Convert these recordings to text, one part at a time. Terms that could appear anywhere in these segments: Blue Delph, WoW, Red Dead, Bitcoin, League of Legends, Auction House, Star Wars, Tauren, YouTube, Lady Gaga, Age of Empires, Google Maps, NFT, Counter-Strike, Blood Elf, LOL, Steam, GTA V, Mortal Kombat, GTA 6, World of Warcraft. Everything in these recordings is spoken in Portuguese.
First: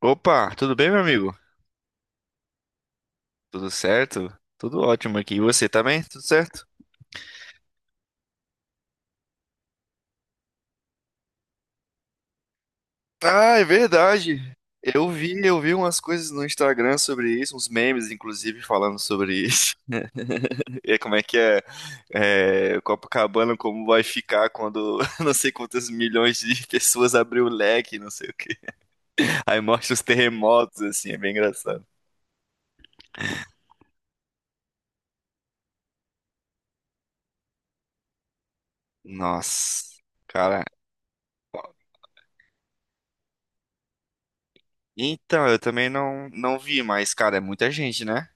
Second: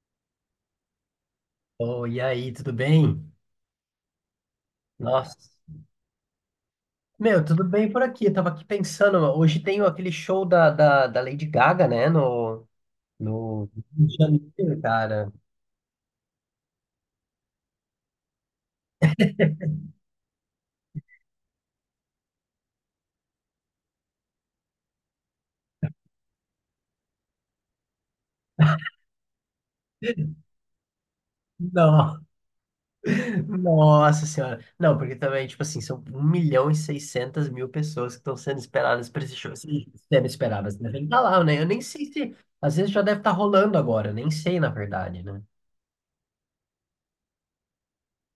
Opa, tudo bem, meu amigo? Oi, e aí, tudo bem? Tudo certo? Tudo ótimo aqui. E Nossa, você também? Tudo certo? meu, tudo bem por aqui. Eu tava aqui pensando, hoje tem aquele show da Lady Gaga, né? No, Ah, é no Rio de verdade. Janeiro, Eu cara. vi, eu vi umas coisas no Instagram sobre isso, uns memes, inclusive, falando sobre isso. E como é que é, Copacabana, como vai ficar quando não sei quantas milhões de pessoas abrir o leque, não sei o quê. Aí mostra os terremotos, assim, é bem engraçado. Não, nossa senhora. Não, porque também, tipo assim, são 1.600.000 pessoas que estão sendo esperadas para esse show. Nossa, Assim, sendo cara. esperadas, né? Tem que tá lá, né? Eu nem sei se. Às vezes já deve estar rolando agora, nem sei, na verdade, né? Então, eu também não vi, mas, cara, é muita gente, né?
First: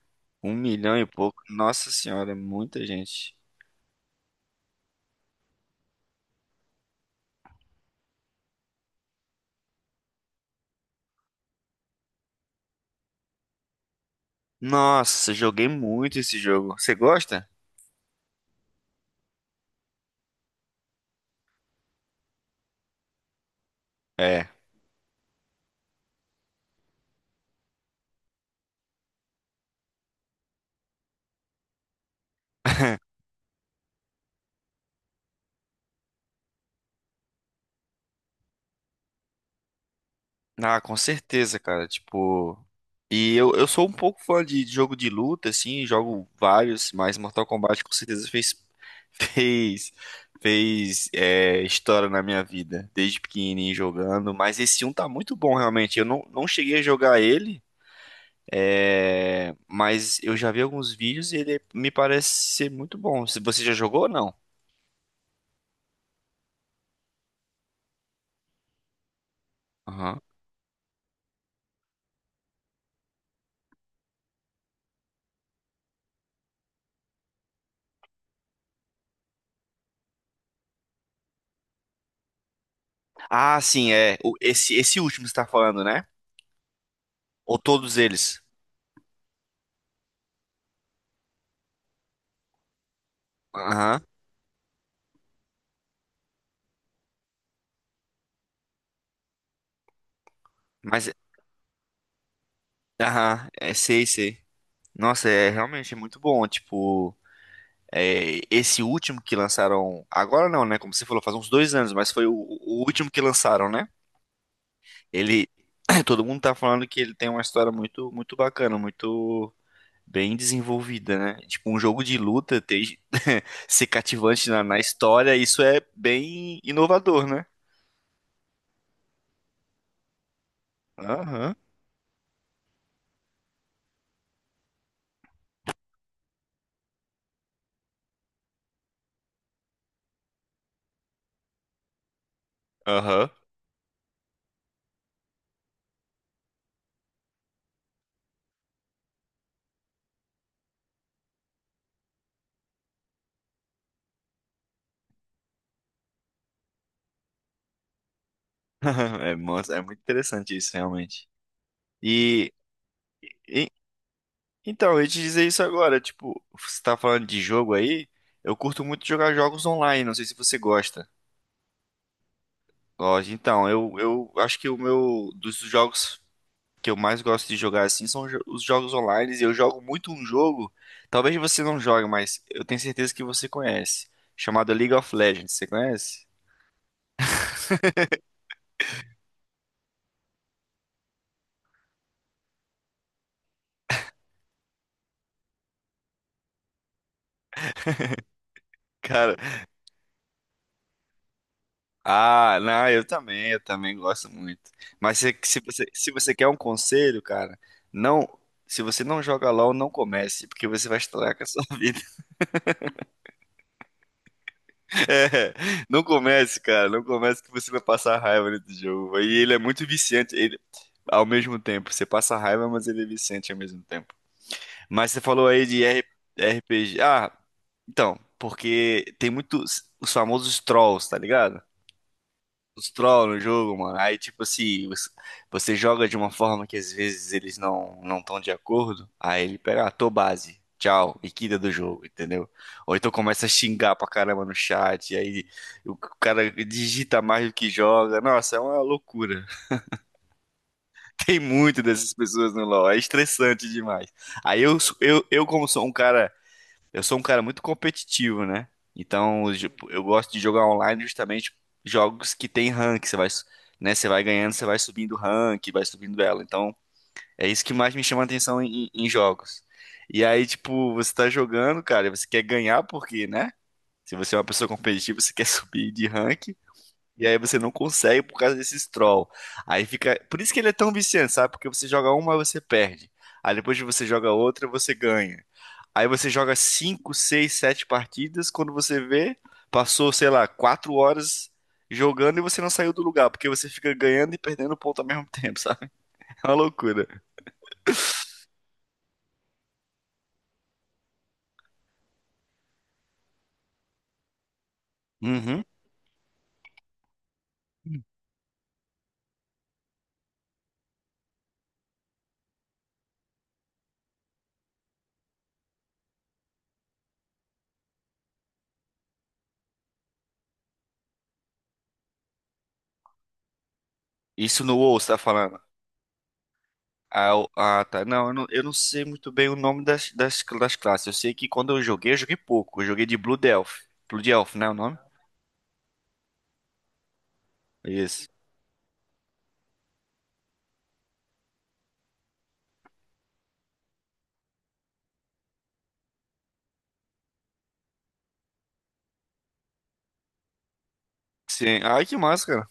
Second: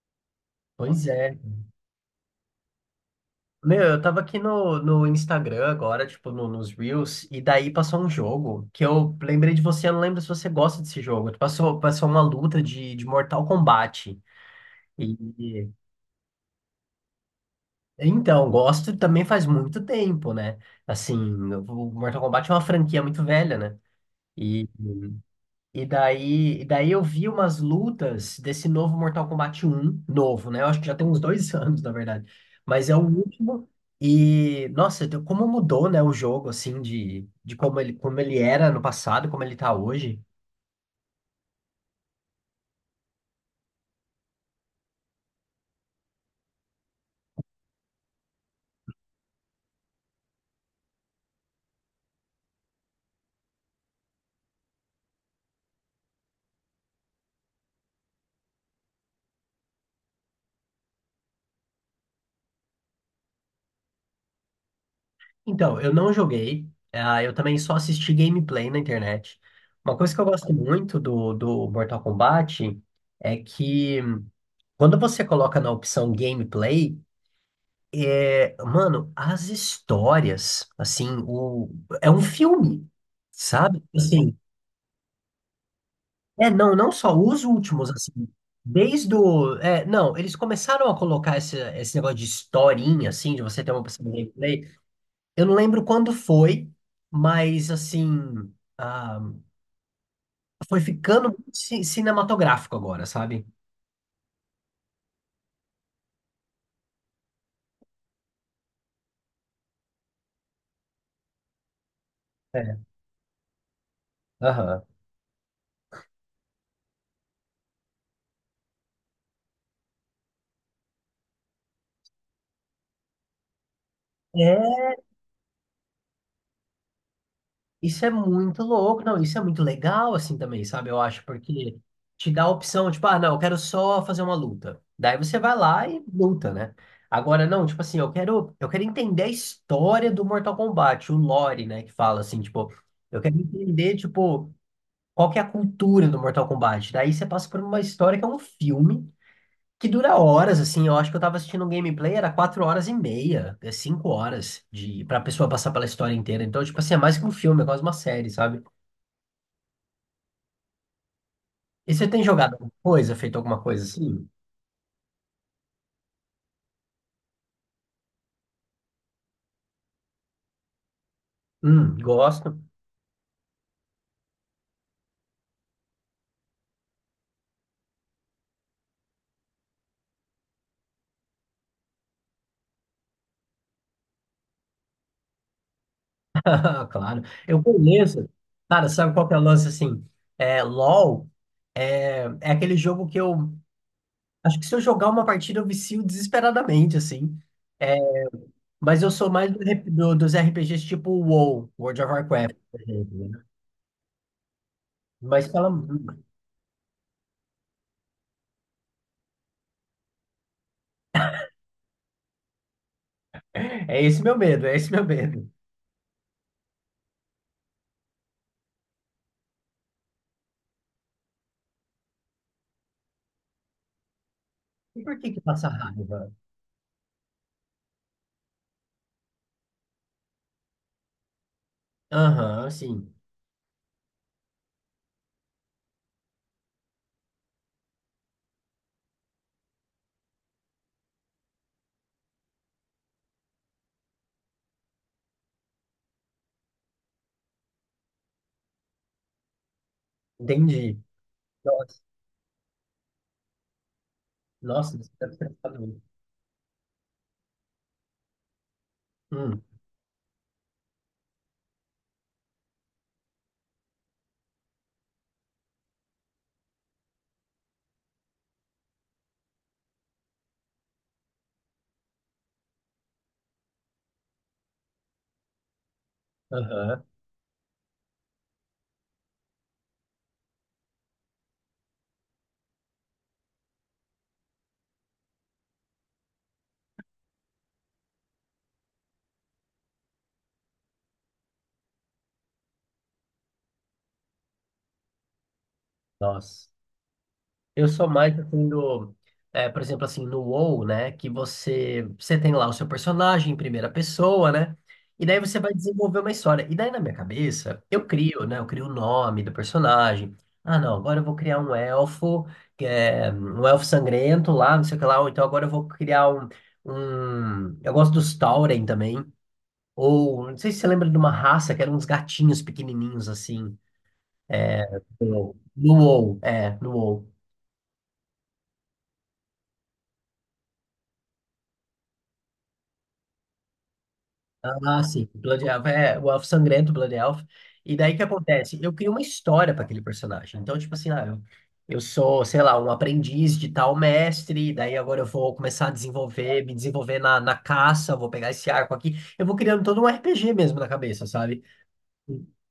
Um milhão e Pois é. pouco. Nossa senhora, é muita gente. Meu, eu tava aqui no Instagram agora, tipo, nos Reels, e daí passou um jogo que eu lembrei de você, eu não lembro se você gosta desse jogo. Passou uma luta de Mortal Kombat. E, Nossa, joguei e- muito esse jogo. Você gosta? então, gosto também faz muito tempo, né? Assim, o Mortal Kombat é uma franquia muito velha, né? É. E e daí, eu vi umas lutas desse novo Mortal Kombat um novo, né? Eu acho que já tem uns dois anos, na verdade. Mas é o último. E, nossa, como mudou, né, o jogo, assim, de como ele era no passado, como ele tá hoje. Ah, com certeza, cara. Tipo. E eu sou um pouco fã de jogo de luta, assim, jogo vários, mas Mortal Kombat com certeza fez. Fez. Fez é, história na minha vida, desde pequenininho jogando. Mas esse um tá muito bom, realmente. Eu não cheguei a jogar ele. É, mas eu já vi alguns vídeos e ele me parece ser muito bom. Se você já jogou ou não? Então, eu não joguei. Eu também só assisti gameplay na internet. Uma coisa Aham. que eu gosto muito do Mortal Kombat é que quando você coloca na opção gameplay, mano, as histórias, assim, é um filme, Ah, sabe? sim, é. O- Assim, Esse, esse último que você tá falando, né? é, não, não só os Ou últimos, todos assim, eles? É, não, eles começaram a colocar esse negócio de historinha, assim, de você ter uma Aham. pessoa de gameplay. Eu não lembro quando foi, mas, assim, ah, foi Mas, ficando cinematográfico agora, sabe? aham, é, sei, sei. Nossa, realmente é muito bom. Tipo, esse último que lançaram. Agora não, né? Como você falou, faz uns 2 anos, mas foi o, É, o último que lançaram, né? aham. Ele. Todo mundo tá falando que ele tem uma história muito, muito bacana, muito. Bem desenvolvida, né? Tipo, um jogo de luta ter, ser cativante na É, história, isso é bem inovador, né? isso é muito louco, não, isso é muito legal assim também, sabe? Eu acho, Aham, porque te dá a opção, tipo, ah, não, eu quero só fazer uma luta. Daí você vai lá e luta, né? Agora, não, tipo assim, eu quero entender a história do Mortal Kombat, o lore, né, que fala assim, tipo, eu aham. quero entender, tipo, qual que é a cultura do Mortal Kombat. Daí você passa por uma história que é um filme que dura horas, assim, eu acho que eu tava assistindo um gameplay, era 4 horas e meia, é 5 horas pra pessoa passar pela história inteira. Então, tipo assim, é mais que um filme, é quase uma série, sabe? É muito interessante isso, realmente. E você tem E, jogado alguma coisa, feito alguma e- coisa assim? então, eu ia te dizer isso agora, tipo, você tá falando de jogo aí, eu curto muito jogar jogos online, não sei se você gosta. Gosto. Gosto. Então, eu acho que o meu, dos jogos que eu mais gosto de jogar assim são os jogos online. E eu jogo muito um jogo, talvez você não jogue, mas eu tenho certeza que você conhece, chamado League of Legends. Você conhece? Ah, claro. Eu conheço. Cara, sabe qual que é o lance assim? É, LOL é aquele jogo que eu. Acho que se eu jogar uma partida, eu vicio desesperadamente, assim. É, mas eu sou Cara, mais dos RPGs tipo WoW, World of Warcraft, ah, por não, eu exemplo, né? também, eu também gosto muito. Mas se, Mas se fala. você, se você quer um conselho, cara, não, se você não joga LoL, não comece, porque você vai estragar com a sua vida. É esse meu medo, é esse meu medo. É, não comece, cara, não comece que você vai passar raiva nesse jogo. E ele é muito viciante, ele, ao mesmo tempo, você passa raiva, mas ele é viciante ao mesmo tempo. E Mas por você que que falou aí passa de raiva? RPG. Ah, então, porque tem muitos os famosos trolls, tá ligado? Aham, Os sim. trolls no jogo, mano. Aí, tipo assim, você joga de uma forma que às vezes eles não estão de acordo. Aí ele pega, ah, tô base. Tchau, e quita do jogo, entendeu? Ou então começa a xingar pra caramba no chat, e aí o cara digita mais do que joga. Nossa, é uma loucura. Entendi. Tem muito Nossa, dessas pessoas no LoL, é estressante demais. Aí nossa, você deve eu ter. como sou um cara Eu sou um cara muito competitivo, né? Então, Hum, eu gosto de jogar online justamente jogos que tem rank. Você vai, su- né? Você vai ganhando, você vai subindo rank, vai subindo ela. Então, é isso que mais me chama a atenção em jogos. E aí, tipo, você tá jogando, cara, e você quer ganhar porque, né? Se você é uma pessoa competitiva, você quer subir de rank. aham, E aí você não consegue por causa desses troll. Aí fica. Por isso que ele é tão viciante, sabe? Porque você joga uma, você perde. Aí depois que você joga outra, você ganha. Aí você joga 5, 6, 7 partidas. Quando você vê, passou, sei lá, 4 horas jogando e você não saiu do lugar, porque você fica ganhando e perdendo ponto ao mesmo tempo, sabe? É uma nossa. loucura. Eu sou mais assim por exemplo, assim, no WoW, né? Que você tem lá o seu personagem em primeira pessoa, né? E daí você Uhum. vai desenvolver uma história. E daí na minha cabeça, eu crio, né? Eu crio o nome do personagem. Ah, não, agora eu vou criar um elfo, que é um elfo sangrento lá, não sei o que lá. Ou então agora eu vou criar Eu gosto dos Tauren também. Ou, não sei se você lembra de uma raça que eram uns gatinhos pequenininhos assim. Isso no WoW, você tá No falando? WoW, no WoW. Ah, tá. Não, eu não sei muito bem o nome das classes. Eu sei que quando eu joguei pouco. Eu joguei de Blue Delph. Blue Delph, né, o nome? Ah, sim. Blood Elf é o Elfo Sangrento, Blood Elf. E daí o que Isso. acontece? Eu crio uma história para aquele personagem. Então, tipo assim, eu sou, sei lá, um aprendiz de tal mestre, daí agora eu vou começar a me desenvolver na caça, vou pegar esse arco aqui. Eu vou criando todo um RPG mesmo na cabeça, sabe? Sim. Ai, que massa, cara.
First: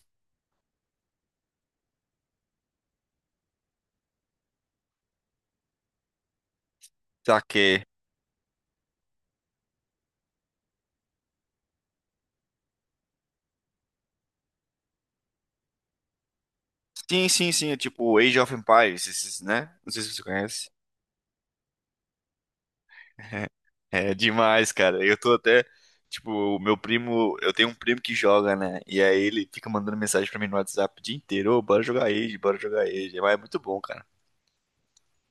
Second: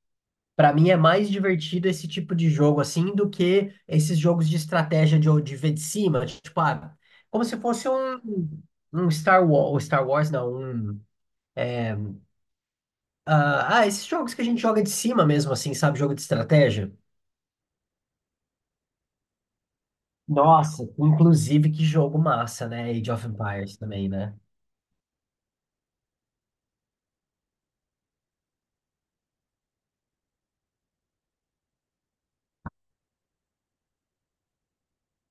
Pra mim é mais divertido esse tipo de jogo assim do que esses jogos de estratégia de ver de cima, tipo, ah, como se Saquei. fosse um Star Wars, Star Wars não, esses jogos que a gente joga de cima mesmo, assim, sabe? Jogo de estratégia. Sim, sim, sim. É tipo Age of Empires, esses, né? Não sei se você conhece. Nossa, inclusive que jogo massa, né? Age of É Empires também, é né? demais, cara. Eu tô até, tipo, o meu primo, eu tenho um primo que joga, né? E aí ele fica mandando mensagem pra mim no WhatsApp o dia inteiro, ô, bora jogar Age, bora jogar Age. É, mas é muito bom, cara.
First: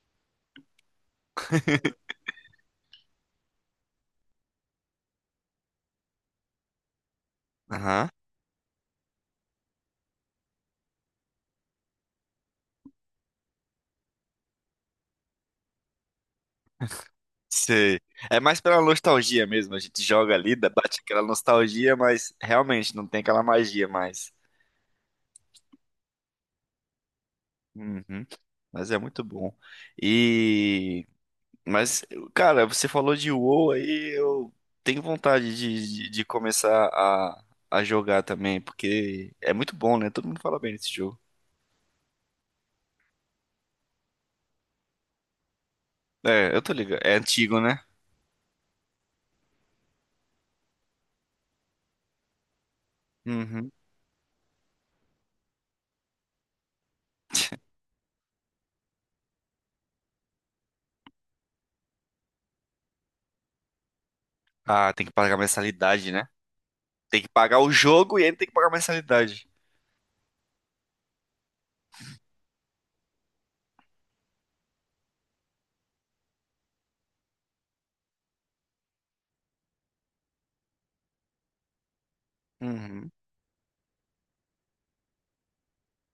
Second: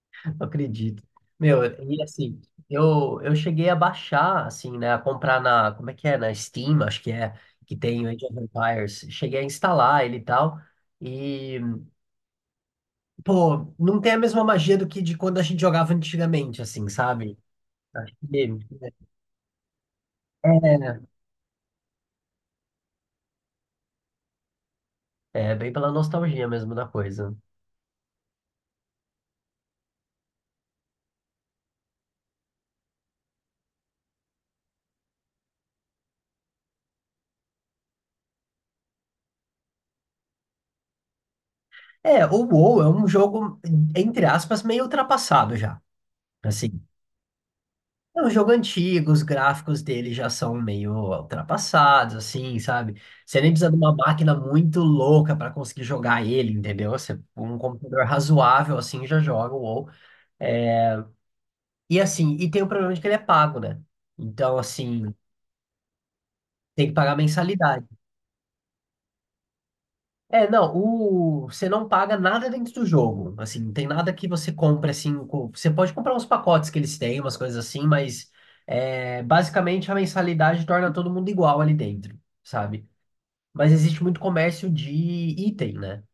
Não acredito. Meu, e assim, eu cheguei a baixar, assim, né? A comprar na, como é que é? Na Steam, acho que é, que tem Aham. o Age of Empires. Cheguei a instalar ele e tal. E, pô, não tem a mesma magia do que de quando a gente jogava antigamente, assim, sabe? Sei. Acho que É mais pela nostalgia mesmo. A gente joga ali, bate é, aquela nostalgia, mas realmente não tem aquela magia mais. é bem pela nostalgia mesmo da coisa. Uhum. Mas é muito bom. E mas, cara, você falou de WoW aí, eu tenho vontade de começar a jogar também, porque é muito bom, né? Todo mundo fala bem desse jogo. É, o WoW é um jogo, entre aspas, meio ultrapassado já. É, eu tô Assim, ligado. É antigo, né? é um jogo antigo, os gráficos dele já são meio ultrapassados, assim, sabe? Você nem precisa Uhum. de uma máquina muito louca para conseguir jogar ele, entendeu? Você, um computador razoável, assim, já joga o WoW. E assim, e tem o problema de que ele é pago, né? Então, Ah, tem que assim, pagar mensalidade, né? tem que pagar Tem que pagar o mensalidade. jogo e ainda tem que pagar mensalidade. É, não, você não paga nada dentro do jogo. Assim, não tem nada que você compre assim. Você pode comprar uns pacotes que eles têm, umas coisas assim, mas basicamente a mensalidade torna todo mundo igual ali dentro, sabe? Uhum. Mas existe muito comércio de item, né?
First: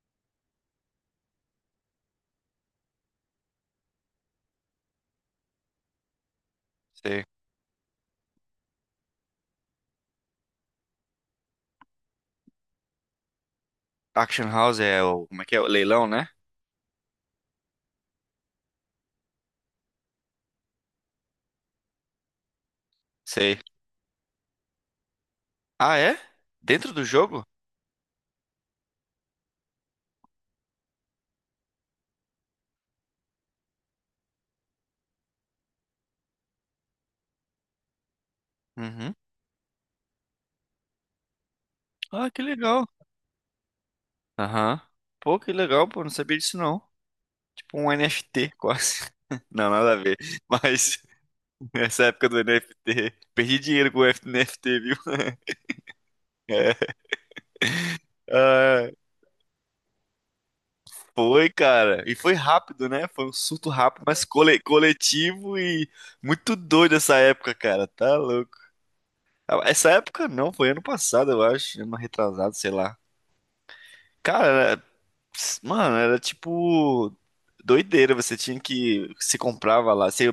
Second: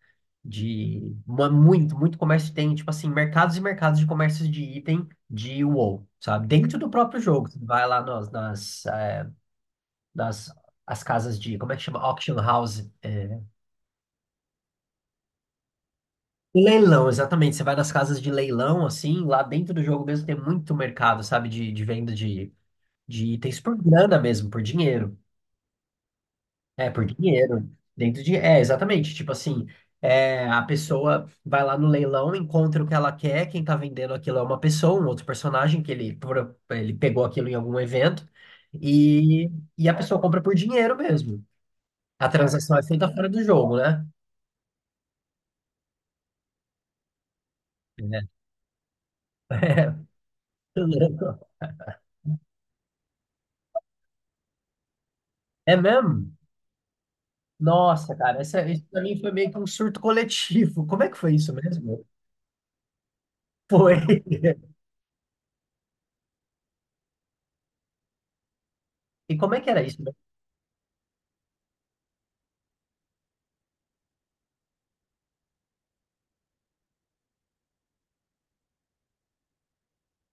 De muito, muito comércio tem, tipo assim, mercados e mercados de comércio de item de WoW, sabe? Dentro do próprio Sei. jogo. Você vai lá nas, nas, eh, nas as casas de, como é que chama? Auction House. Auction House é o. Como é que é? O leilão, né? Leilão, exatamente. Você vai nas casas de leilão, assim, lá dentro do jogo mesmo tem muito mercado, sabe, de venda de Sei. itens por grana mesmo, por dinheiro. Ah, é? É, Dentro do por jogo? dinheiro. Dentro de. É, exatamente. Tipo assim, a pessoa vai lá no leilão, encontra o que ela quer, quem tá vendendo aquilo é uma pessoa, um outro personagem que ele pegou aquilo em algum evento, Uhum. e, e a pessoa compra por dinheiro mesmo. A Ah, que transação é legal. feita fora do jogo, né? Aham. Pô, que legal, pô. Não sabia disso, não. Tipo um NFT, quase. Não, nada É, a ver. Mas nessa época do NFT, perdi dinheiro com o NFT, viu? é mesmo? É. Nossa, cara, isso Ah, pra mim foi meio que um surto coletivo. Como é que foi foi, isso cara. mesmo? E foi rápido, né? Foi um surto Foi. rápido, mas cole- coletivo e muito doido essa época, cara. Tá louco. E como Ah, é que era essa isso mesmo? época não, foi ano passado, eu acho. Ano retrasado, sei lá. Cara, era- mano, era tipo doideira. Você tinha que. Você comprava lá. Você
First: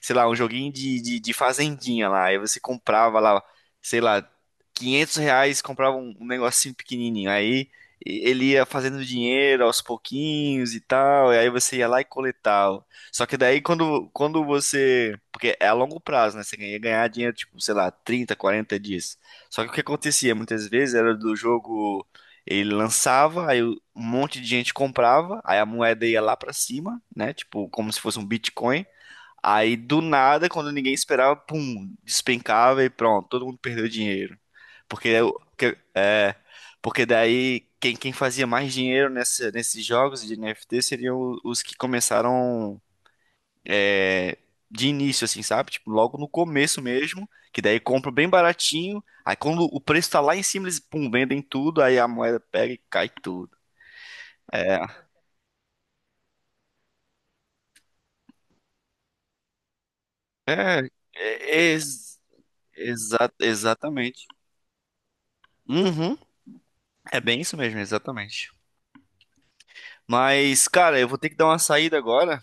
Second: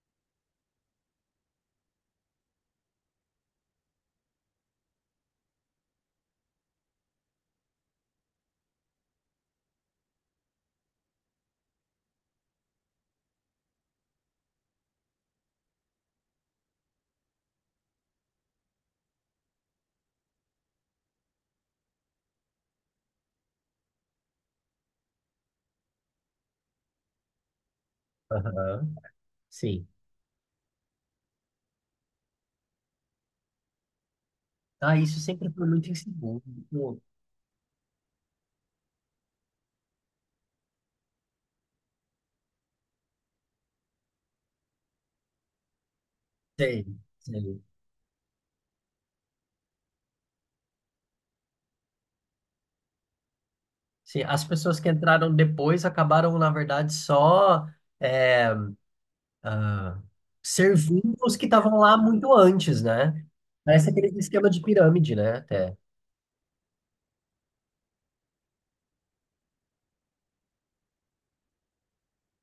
sei lá, um joguinho de fazendinha lá. Aí você comprava lá, sei lá, R$ 500, comprava um negocinho pequenininho. Aí ele ia fazendo dinheiro aos pouquinhos e tal. E aí você ia lá e coletava. Só que daí quando você. Porque é a longo prazo, né? Você ia ganhar dinheiro, tipo, sei lá, 30, 40 dias. Só que o que acontecia muitas vezes era do jogo. Ele lançava, aí um monte de gente comprava, aí a moeda ia lá pra cima, né? Tipo, como se fosse um Bitcoin. Aham, Aí sim. do nada, quando ninguém esperava, pum, despencava e pronto, todo mundo perdeu dinheiro. Ah, Porque isso é, o- sempre foi que- muito é, inseguro. Pô, porque daí quem fazia mais dinheiro nesses jogos de NFT seriam os que começaram é, de início, assim, sabe? Tipo, logo no começo sei, mesmo, que sei. daí compra bem baratinho. Aí quando o preço tá lá em cima, eles, pum, vendem tudo, aí a moeda pega e cai tudo. Sim, as pessoas É, que entraram depois acabaram, na verdade, só é, ah, é, servindo os que é estavam lá ex- muito antes, né? exa- Parece aquele exatamente. esquema de pirâmide, né? Até. Uhum, é bem isso mesmo, exatamente. Mas, cara, eu vou ter que dar uma saída agora.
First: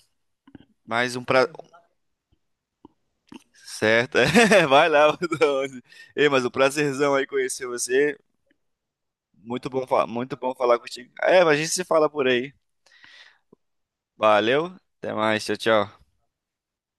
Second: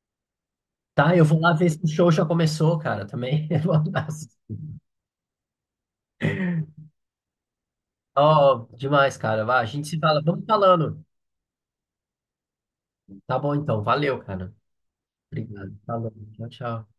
Mais Tá, um eu vou pra... lá ver Beleza. se o show já começou, cara, também. Um Certo. abraço. É, vai lá. Bruno. Ei, mas um prazerzão aí conhecer você. Ó, demais, cara. Vai, a Muito bom, gente se fa- fala. muito Vamos bom falar falando. contigo. É, a gente se fala por aí. Tá bom então, valeu, cara. Valeu. Até mais. Tchau, Obrigado. tchau. Falou. Tchau, tchau.